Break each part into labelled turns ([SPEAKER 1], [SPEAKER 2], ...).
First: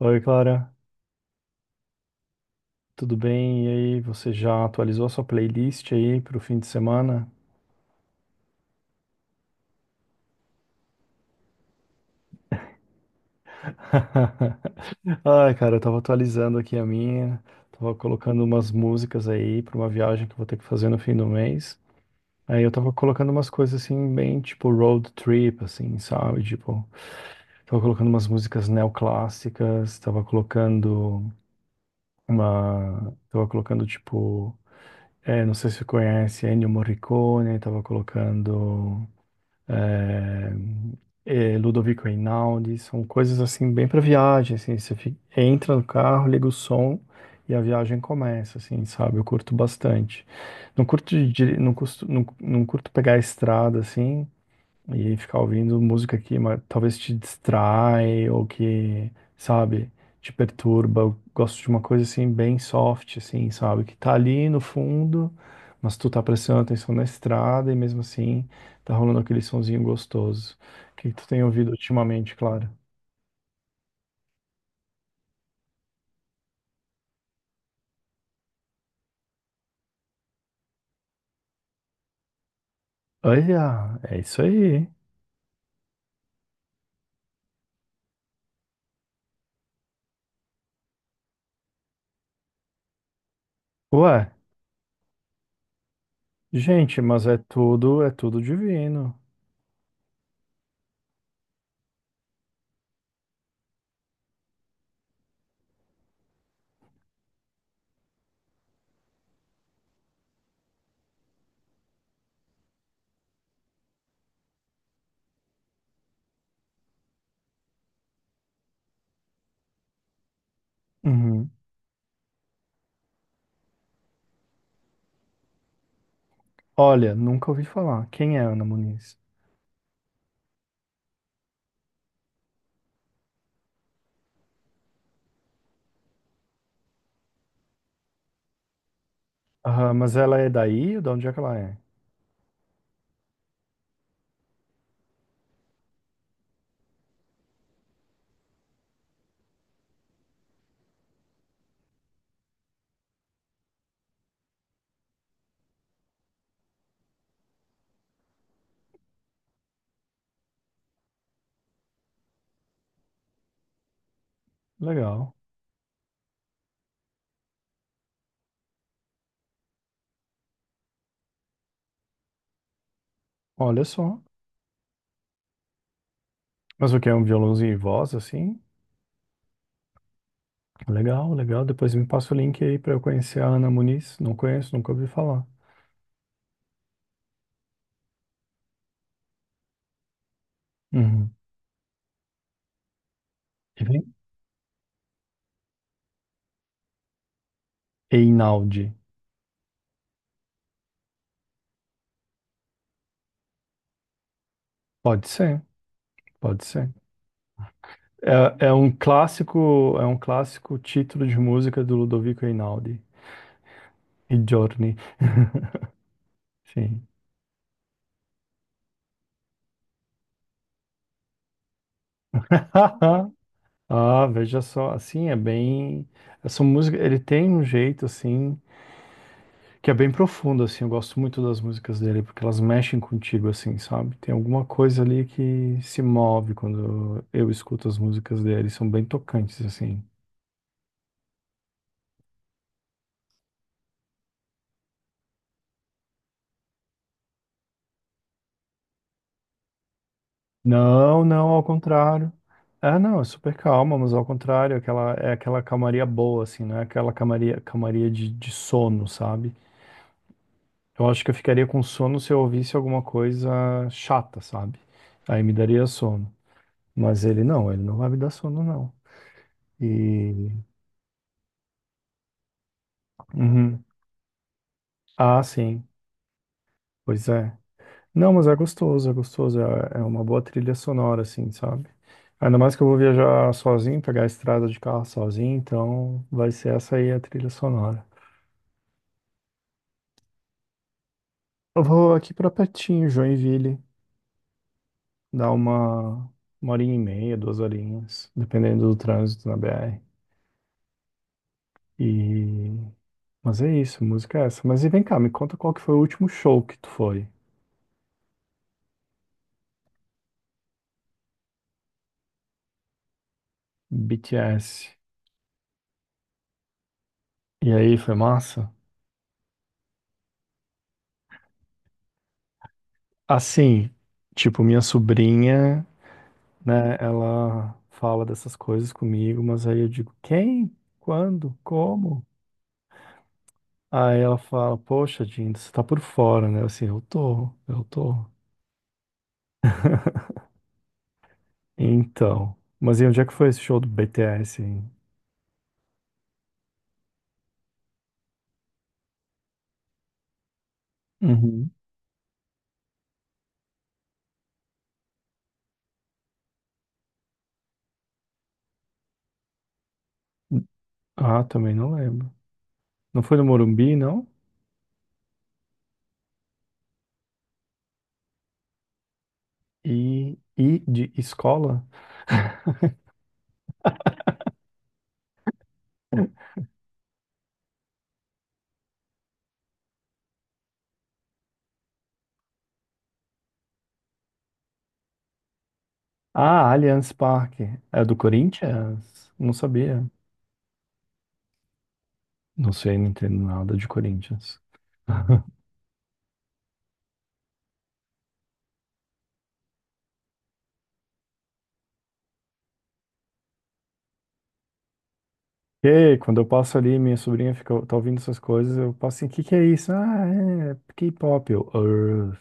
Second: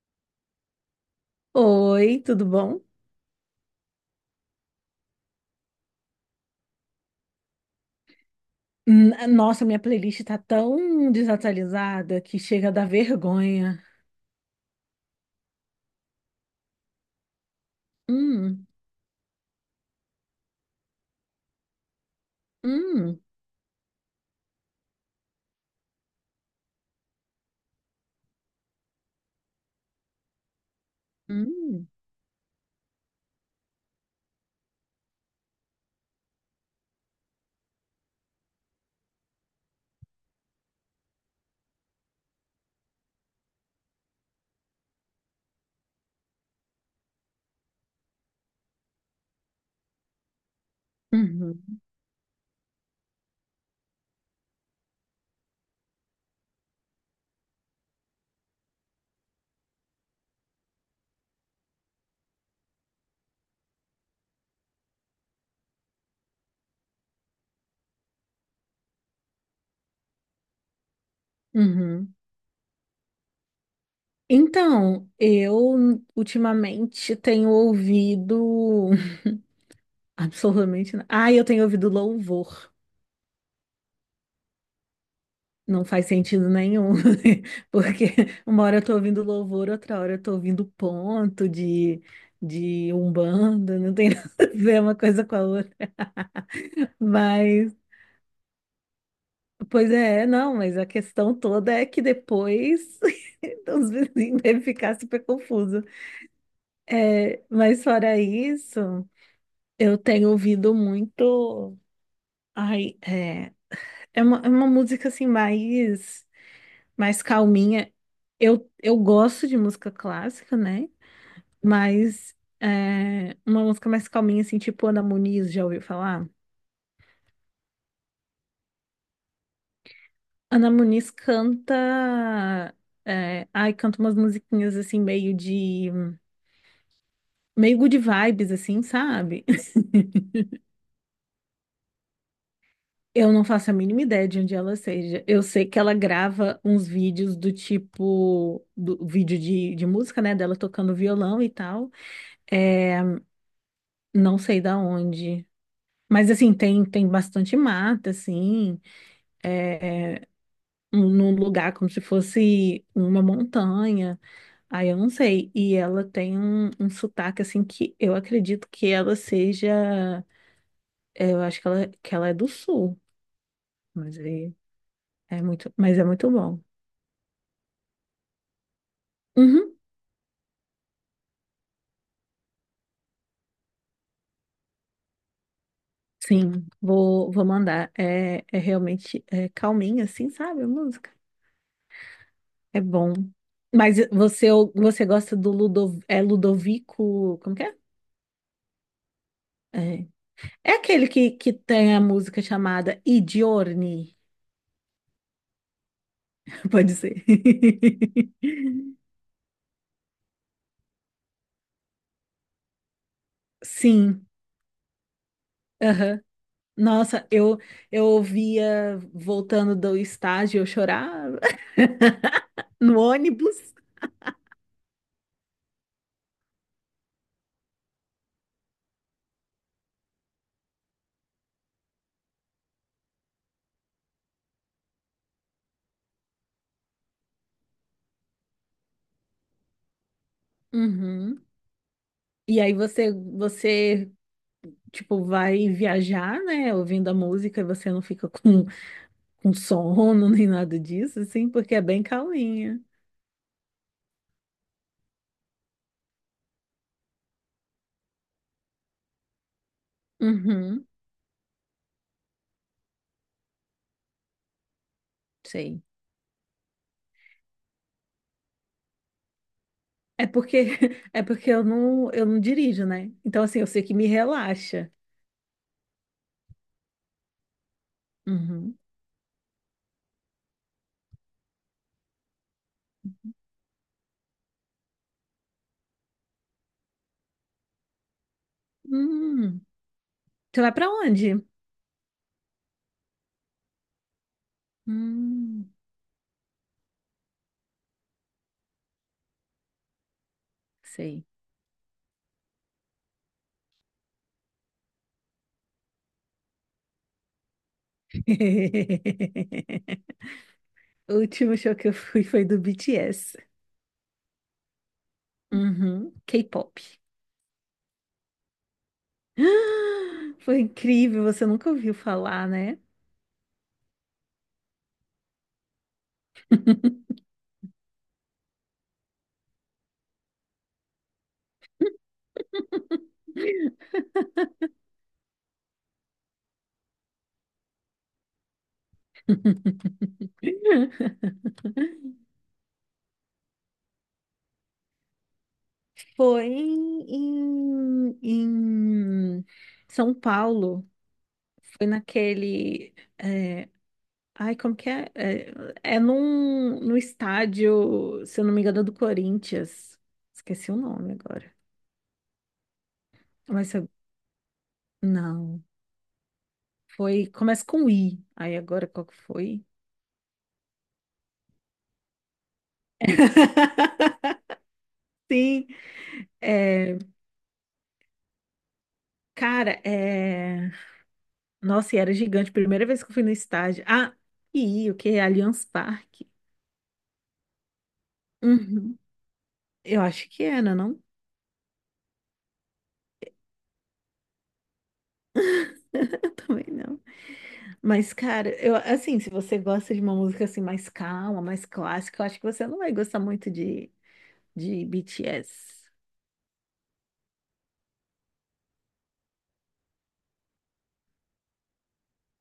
[SPEAKER 1] Oi, Clara,
[SPEAKER 2] Oi, tudo bom?
[SPEAKER 1] tudo bem? E aí, você já atualizou a sua playlist aí pro fim de semana?
[SPEAKER 2] Nossa, minha playlist tá tão desatualizada que chega a dar vergonha.
[SPEAKER 1] Ai, cara, eu tava atualizando aqui a minha, tava colocando
[SPEAKER 2] Hum.
[SPEAKER 1] umas músicas aí pra uma viagem que eu vou ter que fazer no fim do mês. Aí eu tava
[SPEAKER 2] Hum.
[SPEAKER 1] colocando umas coisas assim, bem tipo road trip, assim, sabe? Tipo, tava colocando umas músicas neoclássicas, tava colocando
[SPEAKER 2] Hum.
[SPEAKER 1] uma. Tava colocando tipo. É, não sei se você conhece Ennio Morricone, tava colocando. é, Ludovico Einaudi, são coisas assim bem para viagem, assim, você entra no carro, liga o som e a viagem começa, assim, sabe? Eu curto bastante. Não curto de, dir-
[SPEAKER 2] Uhum.
[SPEAKER 1] não custo- não, não curto pegar a estrada assim, e ficar ouvindo música talvez te distrai ou que, sabe, te perturba. Eu gosto de uma coisa assim, bem soft, assim, sabe, que tá ali no fundo, mas tu tá prestando atenção na estrada e mesmo assim tá rolando aquele sonzinho gostoso. O que que tu tem ouvido
[SPEAKER 2] Uhum.
[SPEAKER 1] ultimamente, claro?
[SPEAKER 2] Então, eu ultimamente tenho ouvido absolutamente nada. Ah, eu tenho ouvido louvor.
[SPEAKER 1] Olha, é isso aí.
[SPEAKER 2] Não faz sentido nenhum, porque uma hora eu tô ouvindo louvor, outra hora eu tô ouvindo ponto de Umbanda, não tem
[SPEAKER 1] Ué,
[SPEAKER 2] nada a ver uma coisa com a outra.
[SPEAKER 1] gente, mas
[SPEAKER 2] Mas
[SPEAKER 1] é tudo divino.
[SPEAKER 2] Pois é, não, mas a questão toda é que depois os vizinhos devem ficar super confusos. É, mas fora isso, eu tenho ouvido muito. Ai, é uma música assim mais calminha. Eu gosto de música clássica, né?
[SPEAKER 1] Uhum.
[SPEAKER 2] Mas uma música mais calminha, assim, tipo Ana Muniz, já ouviu falar?
[SPEAKER 1] Olha, nunca ouvi falar. Quem é Ana Muniz?
[SPEAKER 2] Ana Muniz canta. Ai, canta umas musiquinhas assim, meio de. Meio good vibes, assim, sabe?
[SPEAKER 1] Ah, mas ela é daí? De onde é que ela é?
[SPEAKER 2] Eu não faço a mínima ideia de onde ela seja. Eu sei que ela grava uns vídeos do tipo, do vídeo de música, né? Dela tocando violão e tal. É, não sei da onde. Mas assim, tem bastante mata, assim, é, num lugar como se fosse uma montanha. Aí eu não
[SPEAKER 1] Legal.
[SPEAKER 2] sei. E ela tem um sotaque, assim, que eu acredito que ela seja. Eu acho que ela é do sul.
[SPEAKER 1] Olha
[SPEAKER 2] Mas
[SPEAKER 1] só.
[SPEAKER 2] aí. É muito, mas é muito bom.
[SPEAKER 1] Mas o que é um violãozinho e voz, assim?
[SPEAKER 2] Uhum,
[SPEAKER 1] Legal, legal. Depois me passa o link aí pra eu conhecer a Ana Muniz. Não conheço, nunca ouvi falar.
[SPEAKER 2] sim, vou mandar. É realmente é calminha, assim, sabe? A música.
[SPEAKER 1] Uhum.
[SPEAKER 2] É bom. Mas
[SPEAKER 1] E
[SPEAKER 2] você gosta do Ludovico. Como que é?
[SPEAKER 1] Einaudi.
[SPEAKER 2] É, é aquele que tem a música chamada I Giorni.
[SPEAKER 1] Pode ser, pode ser.
[SPEAKER 2] Pode ser.
[SPEAKER 1] É, é um clássico título de música do Ludovico Einaudi.
[SPEAKER 2] Sim,
[SPEAKER 1] E Giorni.
[SPEAKER 2] aham.
[SPEAKER 1] Sim.
[SPEAKER 2] Nossa, eu ouvia voltando do estágio, eu chorava no ônibus.
[SPEAKER 1] Ah, veja só, assim, é bem. Essa música, ele tem um jeito assim. Que é bem profundo, assim. Eu gosto muito das músicas dele, porque elas mexem contigo, assim, sabe? Tem alguma coisa ali que se move quando eu escuto as músicas dele. São bem tocantes, assim.
[SPEAKER 2] Uhum. E aí você tipo, vai viajar, né, ouvindo a música e você não fica com, com sono nem nada disso,
[SPEAKER 1] Não, não,
[SPEAKER 2] assim,
[SPEAKER 1] ao
[SPEAKER 2] porque é bem
[SPEAKER 1] contrário.
[SPEAKER 2] calminha.
[SPEAKER 1] É, não, é super calma, mas ao contrário, é aquela calmaria boa, assim, não é aquela calmaria, calmaria de sono, sabe?
[SPEAKER 2] Uhum,
[SPEAKER 1] Eu acho que eu ficaria com sono se eu ouvisse alguma coisa chata, sabe? Aí me
[SPEAKER 2] sei.
[SPEAKER 1] daria sono. Mas ele não vai me dar sono, não.
[SPEAKER 2] É
[SPEAKER 1] E.
[SPEAKER 2] porque, é porque eu não dirijo, né? Então, assim, eu sei
[SPEAKER 1] Uhum.
[SPEAKER 2] que me relaxa.
[SPEAKER 1] Ah, sim. Pois é. Não, mas é
[SPEAKER 2] Uhum.
[SPEAKER 1] gostoso, é gostoso. É, é uma boa trilha sonora, assim, sabe? Ainda mais que eu vou viajar sozinho, pegar a estrada de carro sozinho, então vai ser essa aí a trilha sonora.
[SPEAKER 2] Hum, Você vai pra onde?
[SPEAKER 1] Eu vou aqui pra pertinho, Joinville, dar
[SPEAKER 2] Hum,
[SPEAKER 1] uma horinha e meia, duas horinhas, dependendo do trânsito na BR.
[SPEAKER 2] Sei.
[SPEAKER 1] E... Mas é isso, música é essa. Mas e vem cá, me conta qual que foi o último show que tu foi?
[SPEAKER 2] O último show que eu fui foi do BTS.
[SPEAKER 1] BTS.
[SPEAKER 2] Uhum, K-pop.
[SPEAKER 1] E aí, foi massa?
[SPEAKER 2] Foi incrível, você nunca ouviu falar, né?
[SPEAKER 1] Assim, tipo, minha sobrinha, né? Ela fala dessas coisas comigo, mas aí eu digo, quem? Quando? Como? Aí ela fala, poxa, Dinda, você tá por fora, né? Eu, assim, eu tô. Então, mas e onde é que foi esse show do BTS, hein?
[SPEAKER 2] Foi em São Paulo.
[SPEAKER 1] Uhum.
[SPEAKER 2] Foi naquele. é, Ai, como que é? É no estádio, se eu não me engano, é do Corinthians. Esqueci o nome
[SPEAKER 1] Ah,
[SPEAKER 2] agora.
[SPEAKER 1] também não lembro. Não foi no
[SPEAKER 2] Mas
[SPEAKER 1] Morumbi, não?
[SPEAKER 2] não. Foi. Começa com I. Aí agora qual que foi?
[SPEAKER 1] E de escola?
[SPEAKER 2] Sim. É, cara, é. Nossa, e era gigante. Primeira vez que eu fui no estádio. Ah, e o que? Allianz Parque.
[SPEAKER 1] Ah, Allianz Parque. É do
[SPEAKER 2] Uhum.
[SPEAKER 1] Corinthians? Não
[SPEAKER 2] Eu
[SPEAKER 1] sabia.
[SPEAKER 2] acho que era, não?
[SPEAKER 1] Não sei, não entendo nada de Corinthians.
[SPEAKER 2] Também não. Mas, cara, eu assim, se você gosta de uma música assim mais calma, mais clássica, eu acho que você não vai gostar muito de, BTS.
[SPEAKER 1] E aí, quando eu passo ali, minha sobrinha fica, tá ouvindo essas coisas, eu passo assim, o que que é isso? Ah, é K-pop, eu, "Urgh."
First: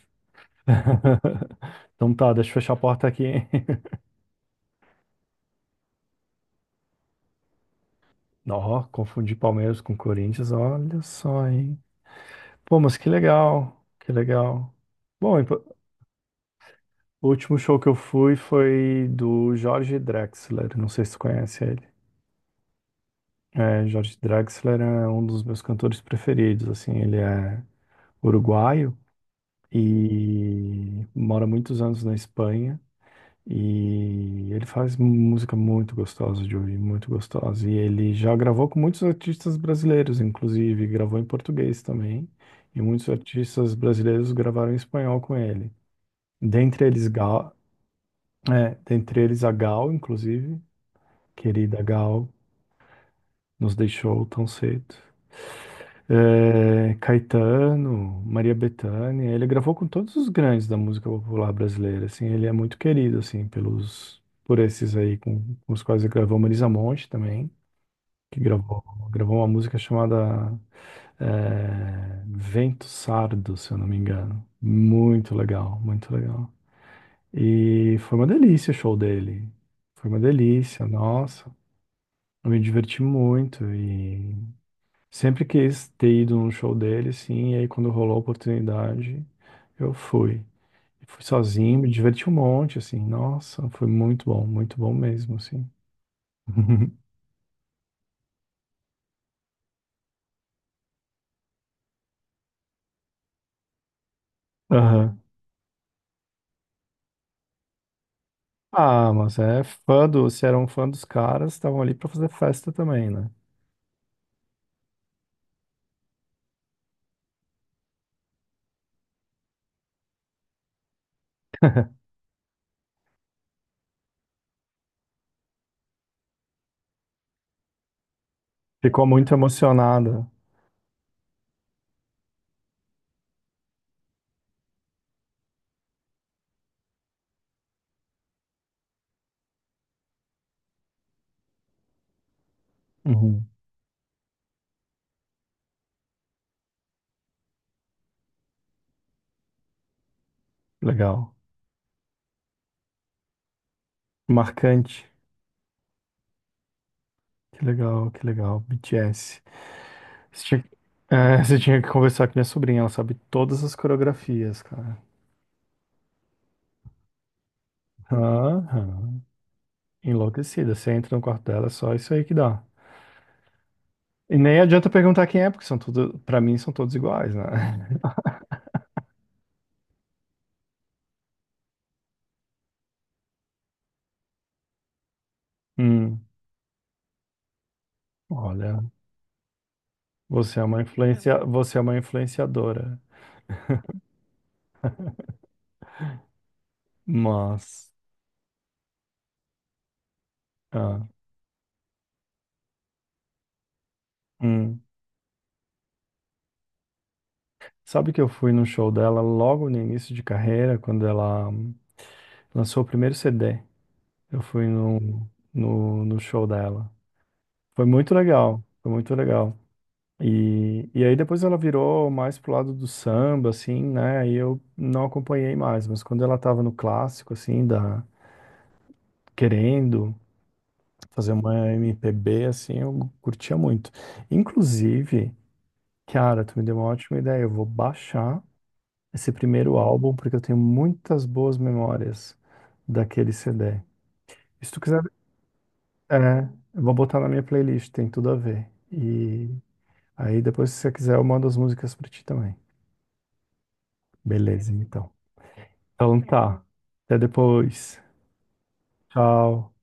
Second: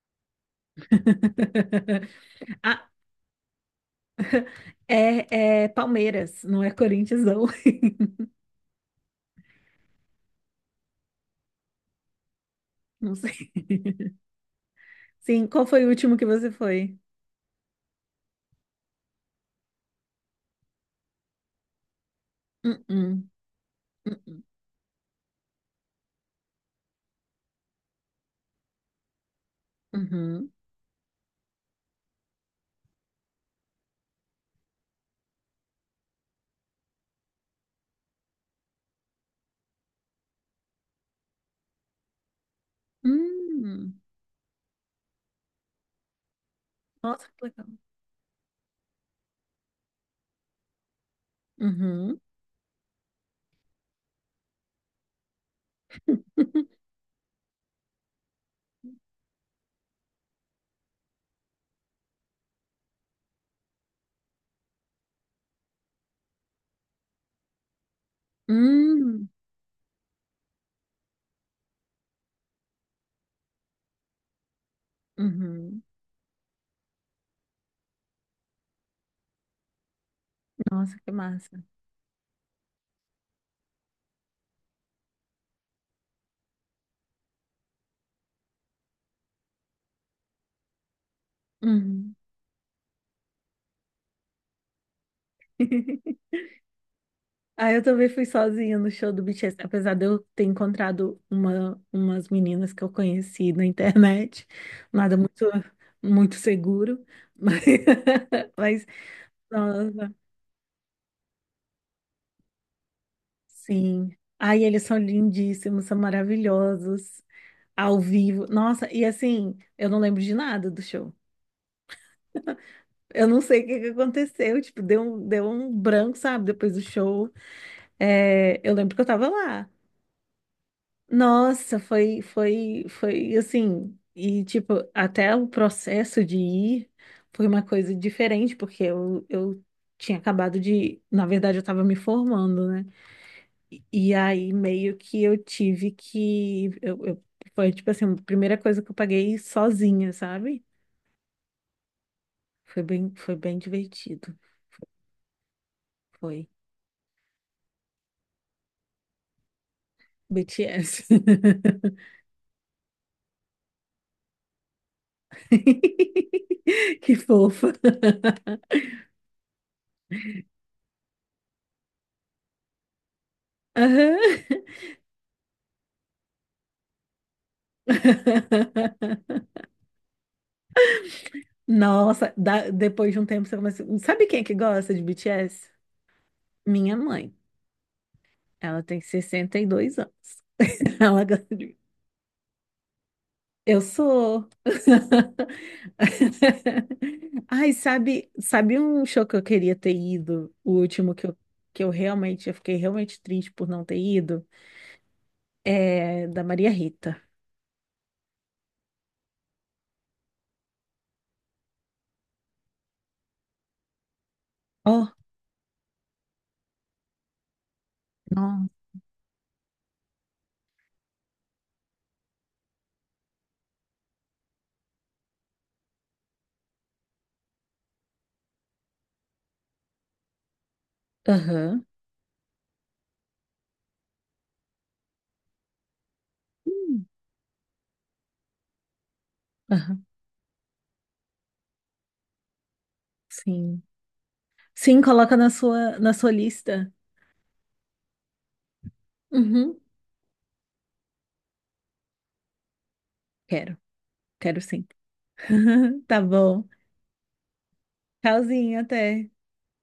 [SPEAKER 1] Então tá, deixa eu fechar a
[SPEAKER 2] Ah,
[SPEAKER 1] porta aqui, hein?
[SPEAKER 2] é Palmeiras, não é Corinthians, não.
[SPEAKER 1] Ó, confundi Palmeiras com Corinthians, olha só, hein? Pô, mas que
[SPEAKER 2] Não sei.
[SPEAKER 1] legal, que legal. Bom,
[SPEAKER 2] Sim, qual foi o último que você foi?
[SPEAKER 1] o último show que eu fui foi do Jorge Drexler, não sei se tu conhece ele.
[SPEAKER 2] Uh-uh.
[SPEAKER 1] É, Jorge
[SPEAKER 2] Uh-uh.
[SPEAKER 1] Drexler é um dos meus cantores preferidos, assim, ele é uruguaio,
[SPEAKER 2] Uhum.
[SPEAKER 1] e mora muitos anos na Espanha. E ele faz música muito gostosa de ouvir, muito gostosa. E ele já gravou com muitos artistas brasileiros, inclusive, gravou em português também. E muitos
[SPEAKER 2] Uhum.
[SPEAKER 1] artistas brasileiros gravaram em espanhol com ele. Dentre eles,
[SPEAKER 2] Nossa, que
[SPEAKER 1] Gal,
[SPEAKER 2] legal.
[SPEAKER 1] é, dentre eles a Gal, inclusive, querida
[SPEAKER 2] Uhum.
[SPEAKER 1] Gal. Nos deixou tão cedo. É, Caetano, Maria Bethânia, ele gravou com todos os grandes da música popular brasileira, assim, ele é muito querido, assim, pelos, por esses aí com os quais ele gravou, Marisa Monte também, que gravou,
[SPEAKER 2] Hum.
[SPEAKER 1] gravou uma música chamada Vento Sardo, se eu não me engano. Muito legal,
[SPEAKER 2] Uhum.
[SPEAKER 1] muito legal. E foi uma delícia o show dele, foi uma delícia,
[SPEAKER 2] Nossa, que
[SPEAKER 1] nossa,
[SPEAKER 2] massa.
[SPEAKER 1] eu me diverti muito e sempre quis ter ido num show dele, sim, e aí quando rolou a oportunidade, eu fui. E fui sozinho, me
[SPEAKER 2] Uhum.
[SPEAKER 1] diverti um monte, assim. Nossa, foi muito bom mesmo, assim.
[SPEAKER 2] Ah, eu também fui sozinha no show do BTS, apesar de eu ter encontrado umas meninas que eu conheci na internet, nada
[SPEAKER 1] Aham.
[SPEAKER 2] muito, muito seguro, mas, mas
[SPEAKER 1] Ah, mas é fã
[SPEAKER 2] nossa,
[SPEAKER 1] do, se era um fã dos caras, estavam ali pra fazer festa também, né?
[SPEAKER 2] sim. Ai, eles são lindíssimos, são maravilhosos, ao vivo. Nossa, e assim, eu não lembro de nada do show. Eu não sei o que que aconteceu, tipo, deu um branco, sabe, depois do show. É, eu lembro que
[SPEAKER 1] Ficou
[SPEAKER 2] eu tava
[SPEAKER 1] muito
[SPEAKER 2] lá.
[SPEAKER 1] emocionada.
[SPEAKER 2] Nossa, foi assim. E, tipo, até o processo de ir foi uma coisa diferente, porque eu tinha acabado de. Na verdade, eu estava me formando, né?
[SPEAKER 1] Uhum.
[SPEAKER 2] E aí, meio que eu tive que. Foi, tipo assim, a primeira coisa que eu paguei sozinha, sabe?
[SPEAKER 1] Legal.
[SPEAKER 2] Foi bem divertido.
[SPEAKER 1] Marcante.
[SPEAKER 2] Foi.
[SPEAKER 1] Que legal, que legal. BTS. Você tinha,
[SPEAKER 2] BTS.
[SPEAKER 1] você tinha que conversar com minha sobrinha, ela sabe todas as coreografias, cara.
[SPEAKER 2] Que fofa.
[SPEAKER 1] Aham. Enlouquecida. Você entra no quarto dela, é só isso aí que dá.
[SPEAKER 2] Aham.
[SPEAKER 1] E nem adianta perguntar quem é, porque são tudo, para mim são todos iguais, né?
[SPEAKER 2] Nossa, depois de um tempo você começa. Sabe quem é que gosta de BTS?
[SPEAKER 1] Hum,
[SPEAKER 2] Minha mãe.
[SPEAKER 1] olha,
[SPEAKER 2] Ela tem 62 anos.
[SPEAKER 1] você é uma
[SPEAKER 2] Ela
[SPEAKER 1] influencia,
[SPEAKER 2] gosta
[SPEAKER 1] você
[SPEAKER 2] de.
[SPEAKER 1] é uma influenciadora,
[SPEAKER 2] Eu sou. Ai,
[SPEAKER 1] mas
[SPEAKER 2] sabe um show que eu queria ter ido? O
[SPEAKER 1] ah,
[SPEAKER 2] último que eu realmente, eu fiquei realmente triste por não ter ido?
[SPEAKER 1] hum.
[SPEAKER 2] É da Maria Rita.
[SPEAKER 1] Sabe que eu fui no show dela logo no início de carreira, quando ela lançou o primeiro CD. Eu fui
[SPEAKER 2] Oh,
[SPEAKER 1] no, no, no show dela. Foi muito legal,
[SPEAKER 2] não.
[SPEAKER 1] foi muito legal. E aí depois ela virou mais pro lado do samba, assim, né? E eu não acompanhei mais, mas quando ela tava no clássico, assim, da, querendo fazer uma
[SPEAKER 2] Aham.
[SPEAKER 1] MPB, assim, eu curtia muito. Inclusive, cara, tu me deu uma
[SPEAKER 2] Hum.
[SPEAKER 1] ótima ideia, eu vou baixar esse primeiro
[SPEAKER 2] Aham.
[SPEAKER 1] álbum, porque eu tenho muitas boas memórias daquele CD.
[SPEAKER 2] Sim.
[SPEAKER 1] E se tu
[SPEAKER 2] Sim,
[SPEAKER 1] quiser,
[SPEAKER 2] coloca na sua
[SPEAKER 1] é, eu
[SPEAKER 2] lista.
[SPEAKER 1] vou botar na minha playlist, tem tudo a ver. E
[SPEAKER 2] Uhum.
[SPEAKER 1] aí depois, se você quiser, eu mando as músicas pra ti também.
[SPEAKER 2] Quero, quero
[SPEAKER 1] Beleza,
[SPEAKER 2] sim.
[SPEAKER 1] então. Então
[SPEAKER 2] Tá bom.
[SPEAKER 1] tá. Até depois.
[SPEAKER 2] Tchauzinho, até.
[SPEAKER 1] Tchau.